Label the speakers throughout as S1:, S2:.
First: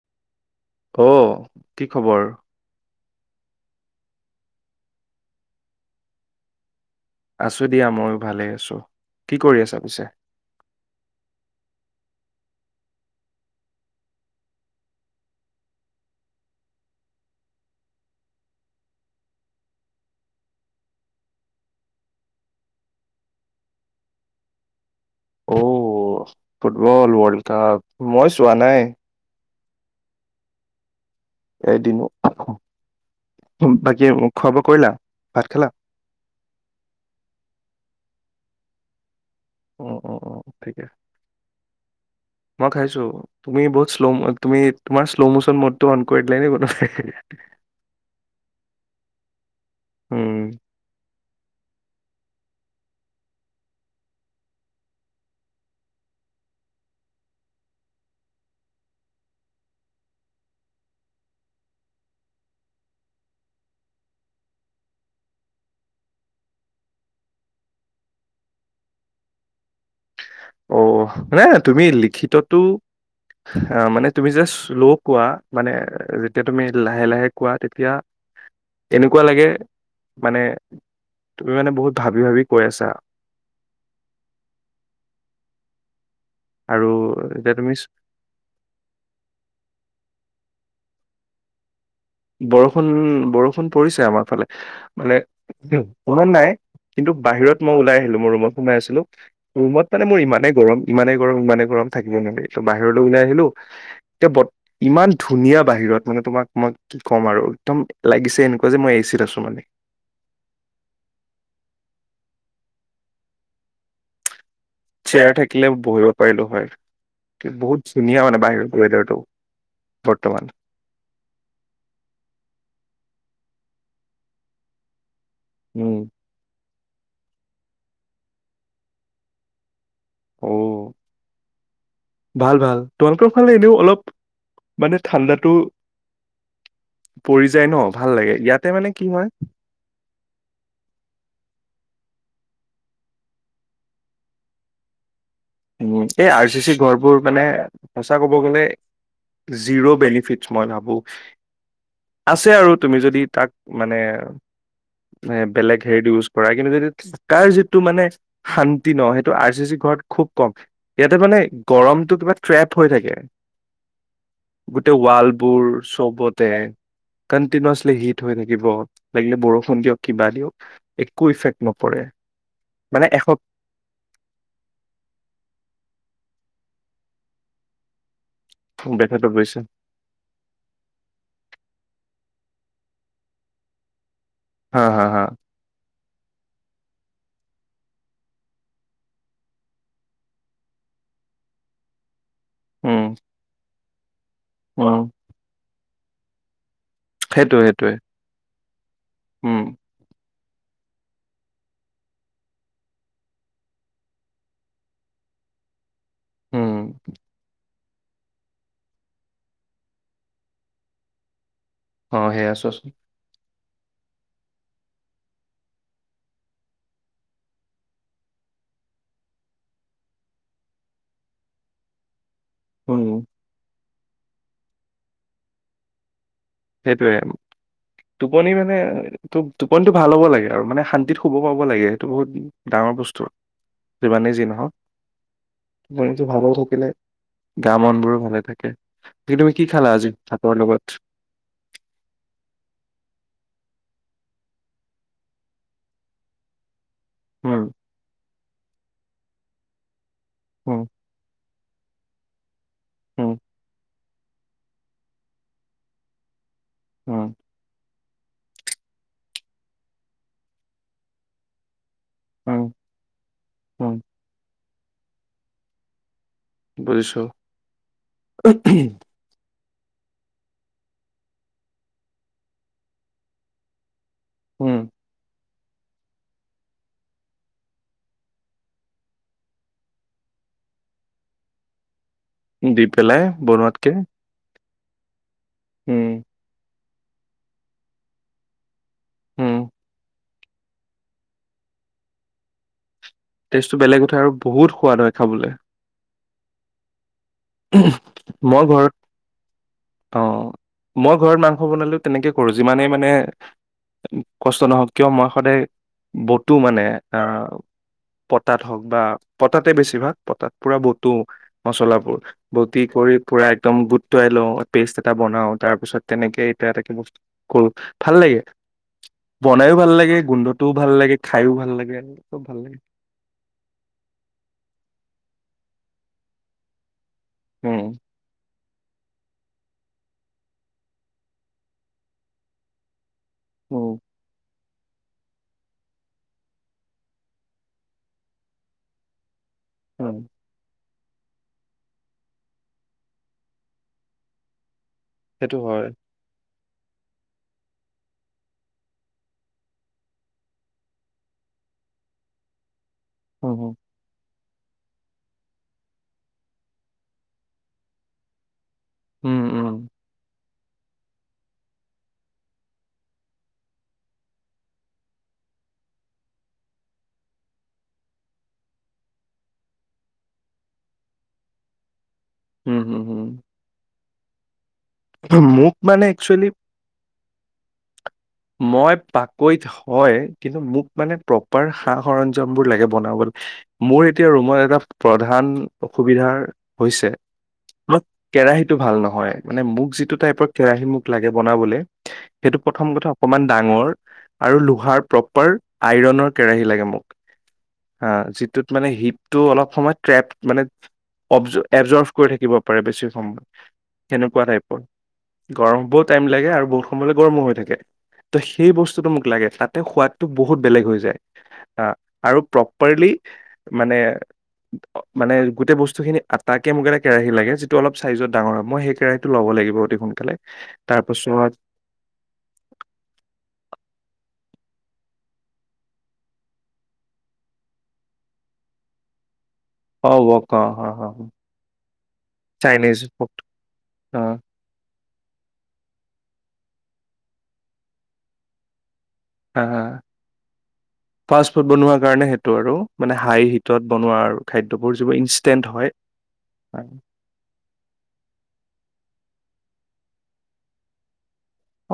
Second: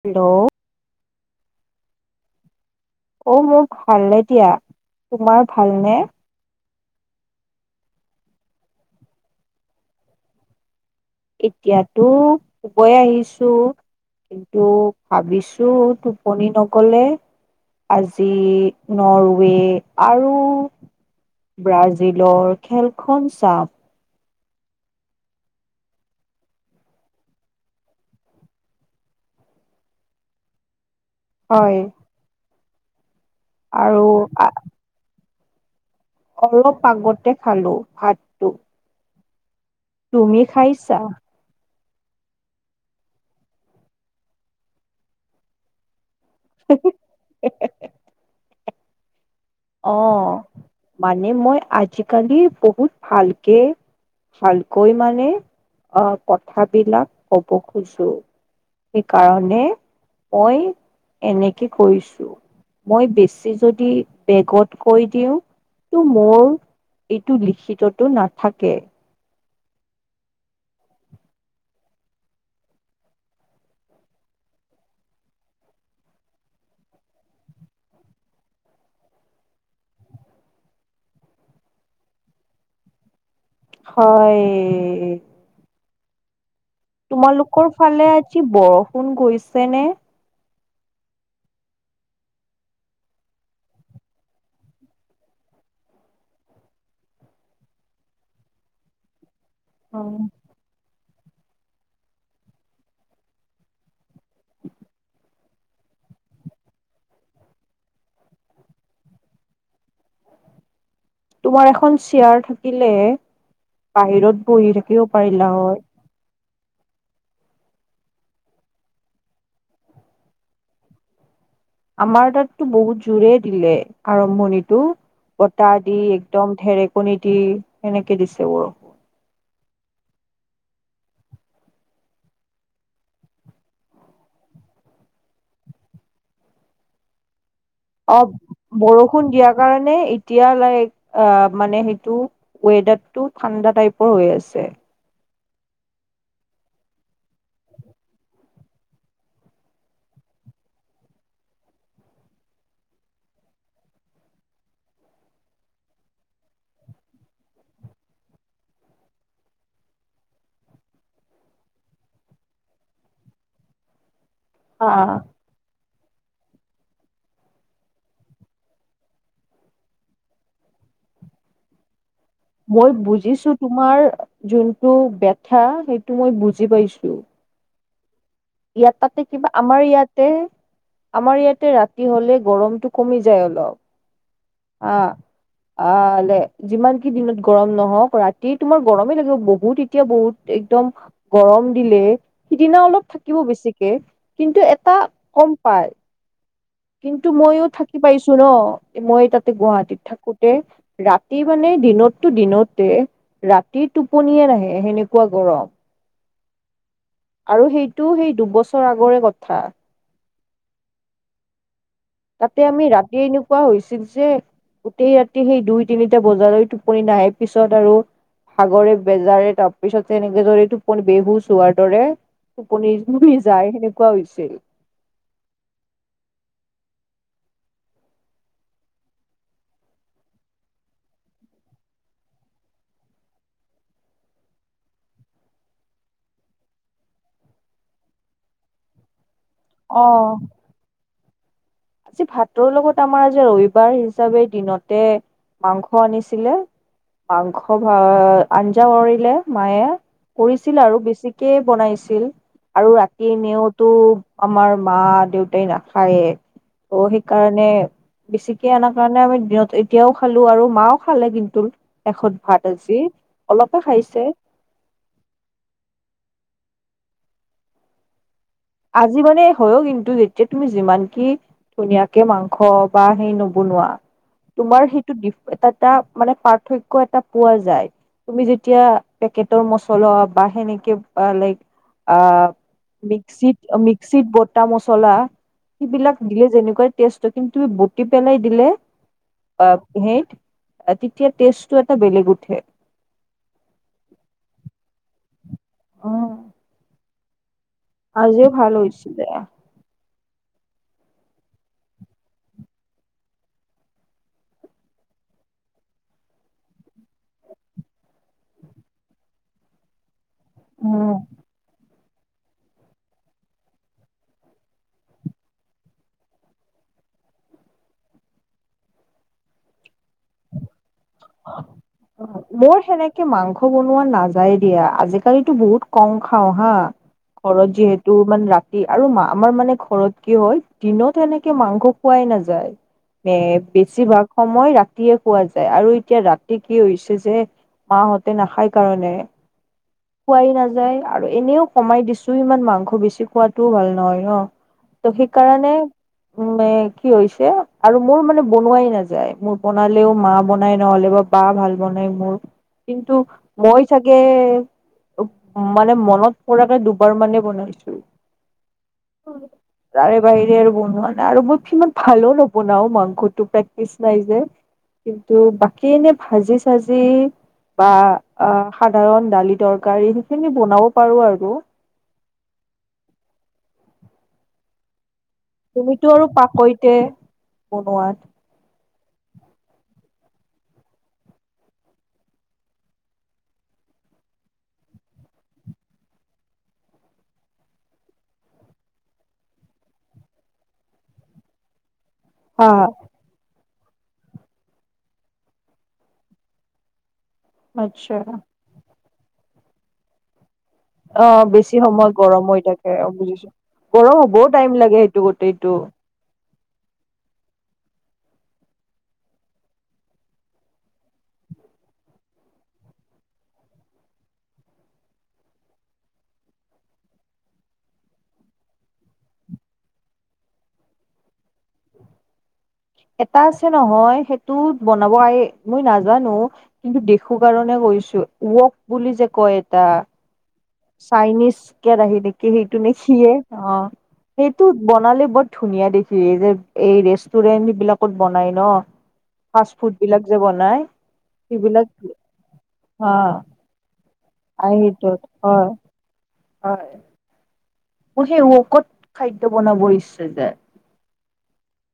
S1: Hello?
S2: অ' কি খবৰ?
S1: অ' মোক ভালনে দিয়া তোমাৰ ভালনে?
S2: আছো দিয়া ময়ো ভালেই আছো, কি কৰি আছা পিছে?
S1: এতিয়াতো শুবৈ আহিছো। কিন্তু ভাবিছো টোপনি নগলে আজি নৰৱে আৰু ব্ৰাজিলৰ খেলখন চাম।
S2: অ ফুটবল ৱৰ্ল্ড কাপ মই চোৱা নাই।
S1: হয়
S2: এদিনো।
S1: আৰু
S2: বাকী খোৱা বোৱা কৰিলা ভাত খালা?
S1: অলপ আগতে খালোঁ ভাতটো।
S2: অ অ অ
S1: তুমি
S2: ঠিকে
S1: খাইছা?
S2: মই খাইছো তুমি বহুত শ্ল তুমি তোমাৰ শ্ল' মচন মটো কৰি দিল নেকী
S1: অ' মানে মই আজিকালি বহুত ভালকে ভালকৈ মানে আহ কথাবিলাক কব খোজো। সেইকাৰণে মই এনেকে কৰিছো মই বেছি যদি বেগত কৈ দিওঁ ত' মোৰ এইটো লিখিততো নাথাকে।
S2: অ' নে তুমি লিখিততো আহ মানে তুমি যেতিয়া শ্ল' কোৱা মানে যেতিয়া তুমি লাহে লাহে কোৱা তেতিয়া এনেকুৱা লাগে মানে তুমি মানে বহুত ভাবি ভাবি কৈ আছা।
S1: হয়।
S2: আৰু এতিয়া
S1: তোমালোকৰ
S2: তুমি
S1: ফালে আজি বৰষুণ গৈছে নে?
S2: বৰষুণ বৰষুণ পৰিছে আমাৰ ফালে মানে শনত নাই। কিন্তু বাহিৰত মই ওলাই আহিলো মই ৰুমত সোমাই আছিলো। ৰুমত মানে মোৰ ইমানেইে গৰম ইমানে গৰম ইমানে গৰম থাকিব নোৱাৰাগে ত' বাহিৰলৈ ওলাই আহিলো। এতিয়া ইমান ধুনীয়া বাহিৰত মানে তোমাক মই কি ক'ম আৰু একদম লাগিছে এনেকুৱা যে মই এচিত আছো মানে।
S1: তোমাৰ এখন চেয়াৰ থাকিলে বাহিৰত বহি থাকিব
S2: চেয়াৰ
S1: পাৰিলা
S2: থাকিলে
S1: হয়।
S2: বহিব পাৰিলো হয়। বহুত ধুনীয়া মানে বাহিৰত ৱেডাৰটো বৰ্তমান।
S1: আমাৰ তাততো বহুত জোৰে দিলে আৰম্ভণিটো। বটাহ দি
S2: উম
S1: একদম ঢেৰেকণী দি সেনেকে দিছে বৰষুন।
S2: অ' ভাল ভাল তোমালোকৰ ফালে এনেও অলপ মানে ঠাণ্ডাটো পৰি যায় ন ভাল
S1: অ'
S2: লাগে ইয়াতে মানে কি হয়
S1: বৰষুণ দিয়াৰ কাৰণে এতিয়া লাইক অ' মানে সেইটো ৱেডাৰটো ঠাণ্ডা টাইপৰ হৈ আছে।
S2: উম, এই আৰ চি চি ঘৰবোৰ মানে সঁচা ক'ব গলে জিৰ' বেনিফিটছ মই ভাবোঁ। আছে আৰু তুমি যদি তাক মানে এ বেলেগ হেৰি ইউজ কৰা কিন্তু যদিাৰ যিটো মানে শান্তি ন সেইটো আৰ চি চি ঘৰত খুব কম ইয়াতে মানে গৰমটো কিবা ট্ৰেপ হৈ থাকে। গোটেই ৱালবোৰ চবতে। কণ্টিনচলি হিট হৈ থাকিব লাগিলে বৰষুণ দিয়ক কিবা দিয়ক একো ইফেক্ট নপৰে।
S1: মই
S2: মানে এশ
S1: বুজিছো তোমাৰ যোন টো বেথা সেইটো মই বুজি পাইছো। ইয়াত তাতে
S2: দেখাটো
S1: কিবা
S2: গৈছে
S1: আমাৰ ইয়াতে আমাৰ ইয়াতে ৰাতি হলে গৰমটো কমি যায় অলপ
S2: হা
S1: আ,
S2: হা হা
S1: আ, যিমান কি দিনত গৰম নহওক ৰাতি তোমাৰ গৰমেই লাগিব বহুত এতিয়া বহুত একদম গৰম দিলে সিদিনা
S2: উম
S1: অলপ থাকিব বেছিকে কিন্তু এটা
S2: উম
S1: কম পায় কিন্তু
S2: সেইটোৱে
S1: ময়ো
S2: সেইটোৱে
S1: থাকি পাইছো ন' মই তাতে
S2: উম
S1: গুৱাহাটীত থাকোতে ৰাতি মানে দিনততো দিনতে ৰাতি টোপনিয়ে নাহে সেনেকুৱা গৰম।
S2: উম,
S1: আৰু সেইটো সেই দুবছৰ আগৰে কথা।
S2: অ সেয়া
S1: তাতে আমি
S2: চোৱাচোন
S1: ৰাতি এনেও কোৱা হৈছিল যে গোটেই ৰাতি সেই দুই তিনিটা বজালৈ টোপনি নাহে পিছত আৰু সাগৰে বেজাৰে তাৰপিছত তেনেকে ধৰে টোপ বিহু চোৱাৰ দৰে টোপনি
S2: উম,
S1: ঘূৰি যায় সেনেকুৱা হৈছিল।
S2: সেইটোৱে টোপনি মানে ত' টোপনিটো ভাল হ'ব লাগে আৰু মানে শান্তিত শুব পাব লাগে সেইটো বহুত দাম বস্তু, যিমানেই যি নহওক। টোপনিটো ভাল হৈ থাকিলে গা মন বোৰো ভালে থাকে। তুমি কি খালা
S1: অ
S2: আজি ভাতৰ লগত?
S1: আজি ভাতৰ লগত আমাৰ আজি ৰবিবাৰ হিচাপে দিনতে মাংস আনিছিলে
S2: উম
S1: মাংস ভ' আঞ্জা কৰিৰিলে মায়ে কৰিছিল
S2: উম
S1: আৰু বেছিক কে বনাইছিল আৰু
S2: উম
S1: ৰাতি এনেইতো আমাৰ মা দেউতাই নাখায় ত'
S2: উম
S1: সেইকাৰণে বেছিকে আনা কাৰণে আমি দিনত এতিয়াও খালো আৰু মাও খালে কিন্তু এষত
S2: উম
S1: ভাত আজি অলপে
S2: উম
S1: খাইছে
S2: বুজিছোঁ
S1: আজি মানে হয় কিন্তু যেতিয়া তুমি যিমান কি ধুনীয়াকে মাংস বা সেই নবনোৱা
S2: উম
S1: তোমাৰ সেইটো এটা এটা মানে পাৰ্থক্য এটা পোৱা যায়। তুমি যেতিয়া পেকেটৰ মচলা বা সেনেকে লাইক আ,
S2: দি পেলাই
S1: মিক্সিত
S2: বনোৱাতকে
S1: মিক্সিত বটা মছলা
S2: উম
S1: সিবিলাক দিলে যেনে তেনেকৈ টেষ্টটো কিন্তু বুটি পেলাই দিলে
S2: উম
S1: অ, হেইত তেতিয়া টেষ্টটো এটা বেলেগ উঠে।
S2: টেষ্টটো বেলেগ উঠে আৰু বহুত সোৱাদ হয় খাবলৈ।
S1: উম, আজিও ভাল হৈ হৈছিলে
S2: অ', মই ঘৰত মাংস বনালেও তেনেকে কৰো যিমানেই মানে কষ্ট নহওক কিয় মই সদায় বতো মানে আ, পতাত হওক বা পতাতে বেছিভাগ পতাত পুৰা
S1: উম,
S2: বতু মচলাবোৰ বতি কৰি পুৰা একদম বুটুৱাই লওঁ পেষ্ট এটা বনাও তাৰ পিছত তেনেকে এটো এটা কে বস্তু কল ভাল লাগে বনাইও ভাল লাগে গোন্ধটোও ভাল লাগে খাইও ভাল লাগে চব ভাল
S1: মোৰ
S2: লাগে
S1: সেনেকে মাংস বনোৱা নাযায় দিয়া আজি কালিতো বহুত কম খাওঁ হা ঘৰত
S2: উম
S1: যিহেতু মানে ৰা আৰু আমাৰ মানে ঘৰত কি হয় দিনত সনেকে মাংস খোৱাই নাযায়। এ
S2: উম
S1: বেছিভাগ সময় ৰা ৰাতিয়ে খোৱা যায় আৰু এতিয়া ৰাতি কি হৈছে যে মাহঁতে নাখাই কাৰণে
S2: উম
S1: খোৱাই নাযায়। আৰু এনেও কমাই দিছো ইমান মাংস বেছি খোৱাতটোও ভাল নহয় ন। ত
S2: সেইটো
S1: সেইকাৰণে।
S2: হয়
S1: মানে কি হৈছে আৰু মোৰ মানে বনোৱাই নাযায় মোৰ বনালেও মা বনাই নহ'লে বা বা ভাল বনাই মোৰ কিন্তু
S2: উম
S1: মই চাগে। মানে মনত পৰাকে দুবাৰ মানে বনাইছো।
S2: উম উম উম
S1: তাৰে বাহিৰে আৰু। বনোৱা নাই আৰু মই সিমান ভালো নবনাও মাংসটো প্ৰেক্টিচ নাই যে। কিন্তু বাকী এনে ভাজি-চাজি বা আহ সাধাৰণ দালিত। তৰকাৰী সেইখিনি বনাব পাৰো আৰু।
S2: হম', হম, হয়, মানে
S1: তুমিতো আৰু
S2: একচুৱেলি
S1: পাকৈতে বনোৱাত।
S2: মই পাকৈত হয় কিন্তু মোক মানে প্ৰপাৰ সা সৰঞ্জাম বোৰ লাগে বনাবলৈ। মোৰ এতিয়া ৰুমত এটা প্ৰধান অসুবিধাৰ হৈছে। মোক, কেৰাহীটো ভাল নহয় মানে মোক যিটো টাইপৰ কেৰাহী মোক লাগে বনাবলে। সেইটো
S1: হা
S2: প্ৰথম কথা। অকমান ডাঙৰ আৰু লোহাৰ প্ৰপাৰ আইৰনৰ কেৰাহী লাগে মোক। হা, যিটোত মানে হিপটো অলপ সময় ট্ৰেপ মানে
S1: অ
S2: অব,
S1: বেছি
S2: এবজৰ্ভ
S1: সময়
S2: কৰি
S1: গৰম
S2: থাকিব
S1: হৈ
S2: পাৰে
S1: থাকে
S2: বেছি
S1: অ
S2: সময়।
S1: বুজিছো গৰম
S2: সেনেকুৱা
S1: হ'বও টাইম
S2: টাইপৰ
S1: লাগে সেইটো গোটেইটো
S2: গৰম হ, বুত টাইম লাগে আৰু বহুত সময়লৈ গৰমো হৈ থাকে। ত, সেই বস্তুটো মোক লাগে তাতে সোৱাদটো বহুত বেলেগ হৈ যায়। আহ, আৰু প্ৰপাৰলি মানে। অ', মানে গোটেই বস্তু খিনি আটাকে মোক এটা কেৰাহী লাগে যিটো অলপ চাইজত ডাঙৰ হয় মই সেই কেৰাহীটো লগত লাগিব অতি সোনকালে তাৰপাছত।
S1: এটা আছে নহয় সেইটো বনাব মই নাজানো কিন্তু দেখো কাৰণে। কৈছো, উৱৰক বুলি যে কয়। এটা
S2: অ', উৱৰক।
S1: চাইনিজ কে আহি নেকি সেইটো
S2: চাইনিজ
S1: নেখিয়ে
S2: ফুড
S1: অ
S2: অ
S1: সেইটো বনালে। বহুত ধুনীয়া দেখি এই যে এই ৰেষ্টুৰেণ্ট বিলাকত বনাই ন।
S2: হা
S1: ফাষ্ট
S2: হা
S1: ফুড বিলাক যে বনাই।
S2: ফাষ্ট ফুড
S1: সেইবিলাক
S2: বনোৱাৰ কাৰণে সেইটো আৰু
S1: হা
S2: মানে হাই হিটত বনোৱা আৰু। খাদ্যবোৰ যিবোৰ ইনষ্টেণ্ট হয় হয়।
S1: মোৰ সেই উৱৰক ত, খাদ্য বনাব ইচ্ছা যে।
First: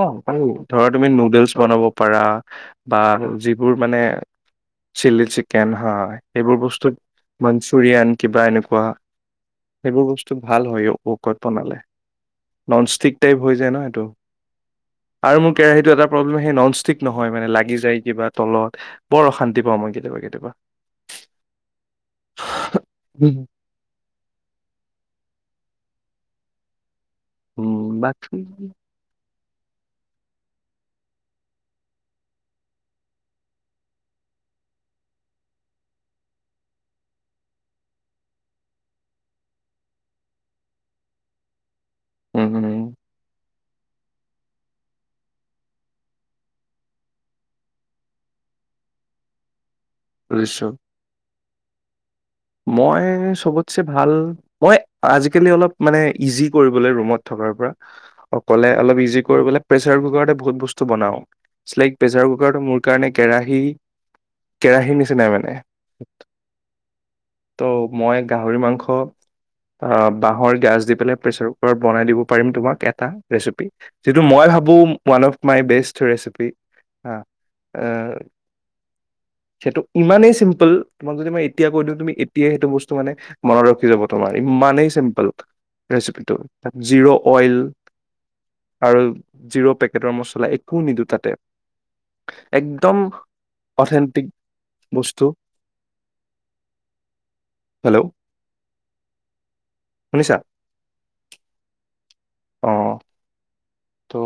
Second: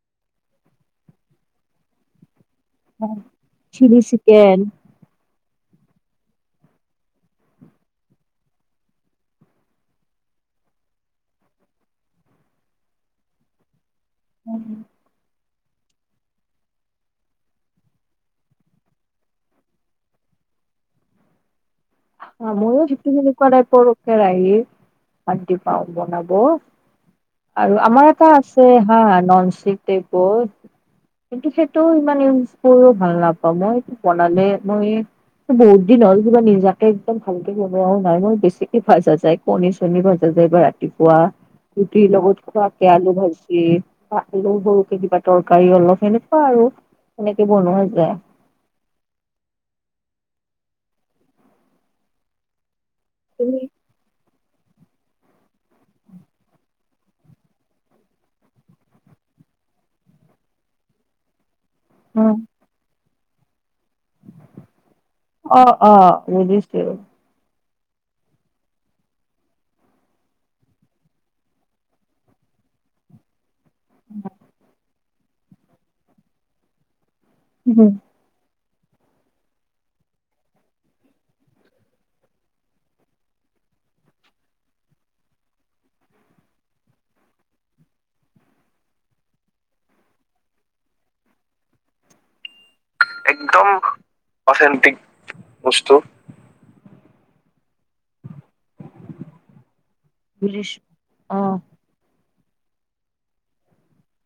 S2: অ', পাৰি ধৰা তুমি নুডলছ বনাব পাৰা। বা যিবোৰ
S1: চিলি
S2: মানে
S1: চিকেন
S2: চিলি কেনহা এই বোৰ বস্তুত মঞ্চুৰিয়ান কিবা এনেকুৱা। সেইবোৰ বস্তু ভাল হয় বুকত বনালে নন ষ্টিক টাইপ হৈ যায় ন এইটো।
S1: উম',
S2: আৰু মোৰ কেৰাহীতটো এটা প্ৰব্লেম সেই নন ষ্টিক নহয়, মানে লাগি যায় কিবা তলত বৰ অশান্তি পা মই কেতিয়াবা, কেতিয়াবা। [unintelligible]
S1: [unintelligible] শান্তি পাওঁ বনাব আৰু
S2: উম,
S1: আমাৰ এটা
S2: বাকী
S1: আছে হা নন [unintelligible] কিন্তু সেইটো ইমান ইউজ কৰিও ভাল নাপাওঁ মই সটো বনালে মই। বহুত দিন হ'ল কিবা নিজাক একদম ভালকে বনেও নাই মই বেছিকে ভাজা যায় কণী- চনী ভাজা যায় বা ৰাতিপুৱা। ৰুটি লগত
S2: উম,
S1: খোৱা
S2: উম,
S1: পিয়াঁজৰ ভাজ। এ, আলু তৰকাৰী অলপ সেনেকুৱা আৰু। এনেকে বনোয়া যায়।
S2: বুজিছোঁ। মই
S1: তুমি
S2: চবতছে, ভাল। মই আজিকালি অলপ মানে ইজি কৰিবলৈ ৰুমত থকাৰ পৰা অকলে অলপ ইজি কৰিবলৈ প্ৰেচাৰ কুকাৰতে বহুত বস্তু বনাও চাই প্ৰেচাৰ
S1: উম,
S2: কুকাৰতো মোৰ কাৰণে কেৰাহী কেৰাহীৰ নিচিনাই মানে
S1: অ অ বুজিছো
S2: ত' মই গাহৰি মাংস বাঁহৰ গছ দি পেলাই প্ৰেচাৰ কুকাৰত বনাই দিব পাৰিম তোমাক এটা ৰেচিপি যিটো মই ভাবো, one of my best recipe হ সেইটো ইমানেই চিম্পুল তোমাক যদি মই এতিয়া কৈ দিওঁ তুমি এতিয়াই সেইটো বস্তু মানে মনত ৰখি যাব তোমাৰ ইমানেই চিম্পুল ৰেচিপিটো তাত জিৰ' অইল। আৰু জিৰ' পেকেটৰ মছলা একো নিদিওঁ তাতে। একদম
S1: একদম
S2: অথেটিক
S1: অথেন্টিক
S2: বস্তু।
S1: বস্তু
S2: হেল্ল'? শুনিছা
S1: গ, আহ
S2: অ'। ত'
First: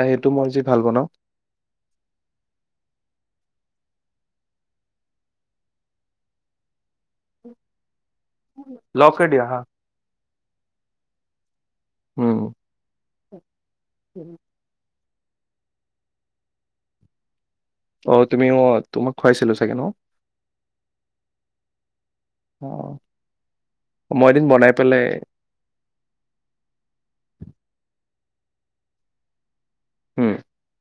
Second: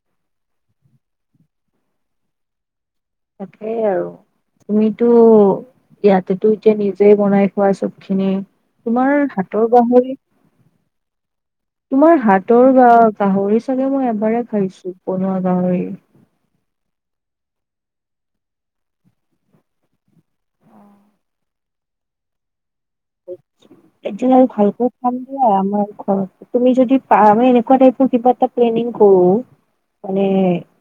S2: এ সেইটো মই আ যি ভাল বনাওঁ
S1: তাকেই আৰু তুমিতো ইয়াতেতো এতিয়া নিজে বনাই খোৱা চ'ব। খিনি তোমাৰ
S2: লকে দিয়া হা
S1: হাতৰ গাহৰি তোমাৰ হাতৰ বা গাহৰি চাগে মই
S2: উম
S1: এবাৰে খাইছো বনোৱা গাহৰি
S2: আহ, তুমিও তোমাক খুৱাইছিলো চাগে ন। [inaudible]
S1: এ, আৰু
S2: এদিন বনাই
S1: ভালকৈ
S2: পেলাই
S1: খাম দিয়া আমাৰ ঘৰত তুমি যদি আমি এনেকুৱা টাইপৰ কিবা এটা প্লেনিং কৰো মানে
S2: উম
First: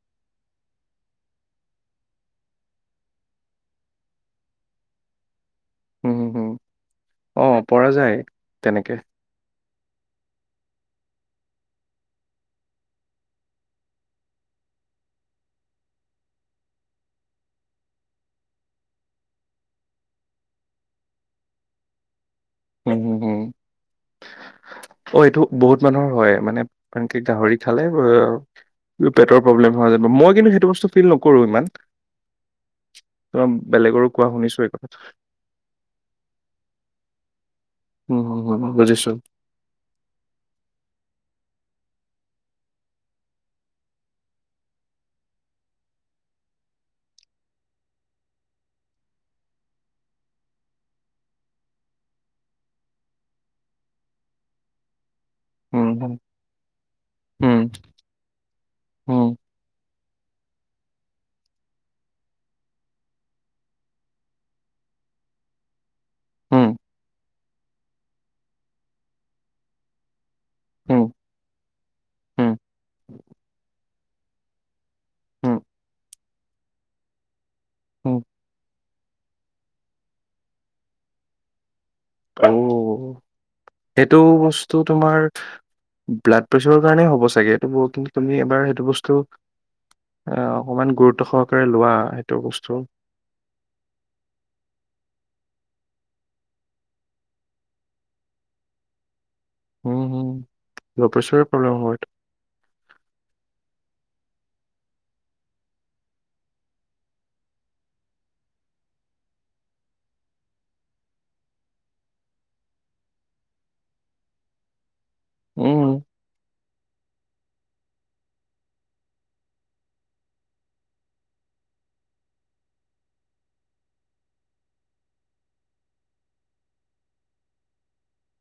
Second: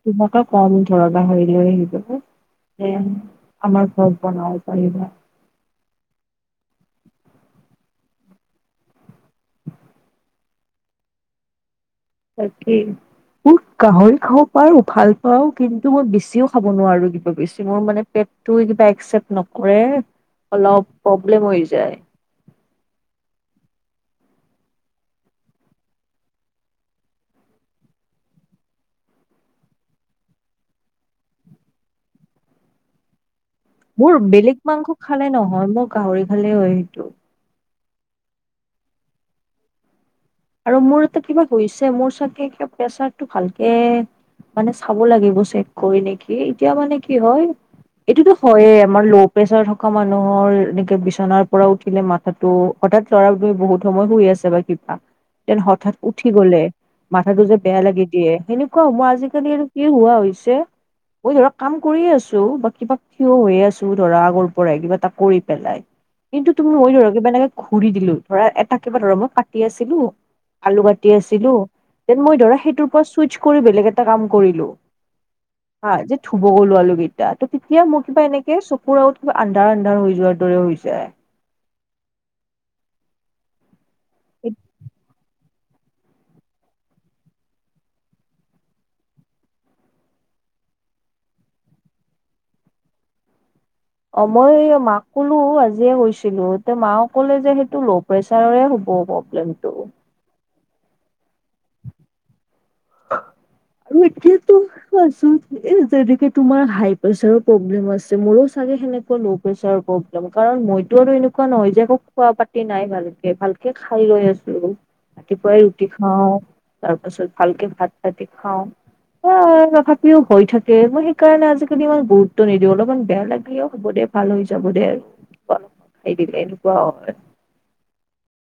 S1: তোমাক কম ধৰাহৰি লৈ আহি যাব। স আমাৰ ঘৰত বন পাৰিব
S2: হুম হুম হুম অ, পৰা যায় তেনেকে।
S1: তাকেই'। মোৰ গাহৰি খাব পাৰ উখাল পাও, কিন্তু মই বেছিও খাব নোৱাৰো কিবা বেছি মোৰ মানে পেট ত, কিবা একচেপ্ট নকৰে অলপ প্ৰব্লেম হৈ যায়।
S2: হম, হম, হম। অ, এইটো বহুত মানুহৰ হয় মানে আনকি গাহৰি খালে। পেটৰ প্ৰব্লেম হোৱা যেন নাই কিন্তু সেইটো বস্তু ফিল নকৰো ইমান তোমাৰ বেলেগৰো
S1: মোৰ
S2: কোৱা
S1: বেলেগ
S2: শুনিছো এই
S1: মাংস
S2: কথাটো
S1: খালে নহয় মোৰ গাহৰি খালেই হয় সেইটো
S2: উম, হম হ বুজিছো'।
S1: আৰু মোৰ এতে কিবা হৈছে মোৰ চাগে কিব প্ৰেচাৰটো ভালকে মানে চাব লাগিব চেক কৰি নেকি এতিয়া মানে কি হয়'। এইটোতো হয়য়ে আমাৰ ল' প্ৰেচাৰ থকা মানুহৰ এনেকে বিচনাৰ পৰা উঠিলে মাথাটো। হঠাৎ লৰা তি বহুত সময় শুই আছে বা কিবা। যেন
S2: উম
S1: হঠাৎ
S2: হুম
S1: উঠি গলে মাথাটো যে
S2: উম
S1: বেয়া লাগি দিয়ে সেনে কোৱা মই
S2: হুম
S1: আজিকালি আৰু কি হোৱা হৈছে'। মই ধৰা কাম কৰিয়ে আছো বা কিবা থিয় হৈয়ে আছো ধৰা আগৰ পৰাই কিবা এটা কৰি পেলাই। কিন্তু
S2: হুম
S1: তুমি মই ধৰক কিবা এনেকে ঘূৰি দিলো, ধৰা এটা কিবা ধৰাক মই পাতি আছিলোঁ? আলু
S2: হুম
S1: কাটি আছিলোঁ। দেন মই
S2: হুম
S1: ধৰা সেইটোৰ পৰা চুইচ কৰি বেলেগ এটা কাম কৰিলোঁ।।
S2: হুম
S1: হ, যে থুব গলো আলু কেইতটা ত তেতিয়া মোৰ
S2: হুম
S1: কিবা এনেকে চকুৰ আগত কিবা আন্ধাৰ-আন্ধাৰ হৈ যোৱা দৰে হৈছে।
S2: আহ'। সেইটো বস্তু তোমাৰ ব্লাড প্ৰেছাৰৰ কাৰণেই হ'ব চাগে এইটো কিন্তু তুমি এবাৰ সেইটো বস্তু অকমান গুৰুত্ব সহকাৰে লোৱা সেইটো বস্তু।
S1: অ, মই মাক কলো আজিয়ে গৈছিলো এ মাক কলে যে সেইটো ল' প্ৰেচাৰৰেুবিধ [inaudible]
S2: উম হম, লপেছৰে প্ৰব্লেম হাত
S1: আৰু এতিয়া কোৱাচোন যেন তোমাৰ হাই প্ৰোৰলেছে ম সেনেকুৱা ল' প্ৰেচাৰ প্ৰব্লেম কাৰণ মইতো আৰু এনেকুৱা নহয় যে একৌ খোৱা পাতি নাই ভালকে- ভালকে খাই লৈ আছো, ৰাতিপুৱাই ৰুটি
S2: উম।
S1: খাওঁ, তাৰ পাছত ভালকে ভাত পতি খাওঁ। অ', তাথাপিও হৈ থাকে মই সেইকাৰণে আজিকালি ইমান গুৰুত্ব নিদিওঁ অলপমান বেয়া লাগিলেও হ'ব দে। ভাল হৈ যাব দে, দিলে এনেকুৱাও হয়।
S2: [inaudible]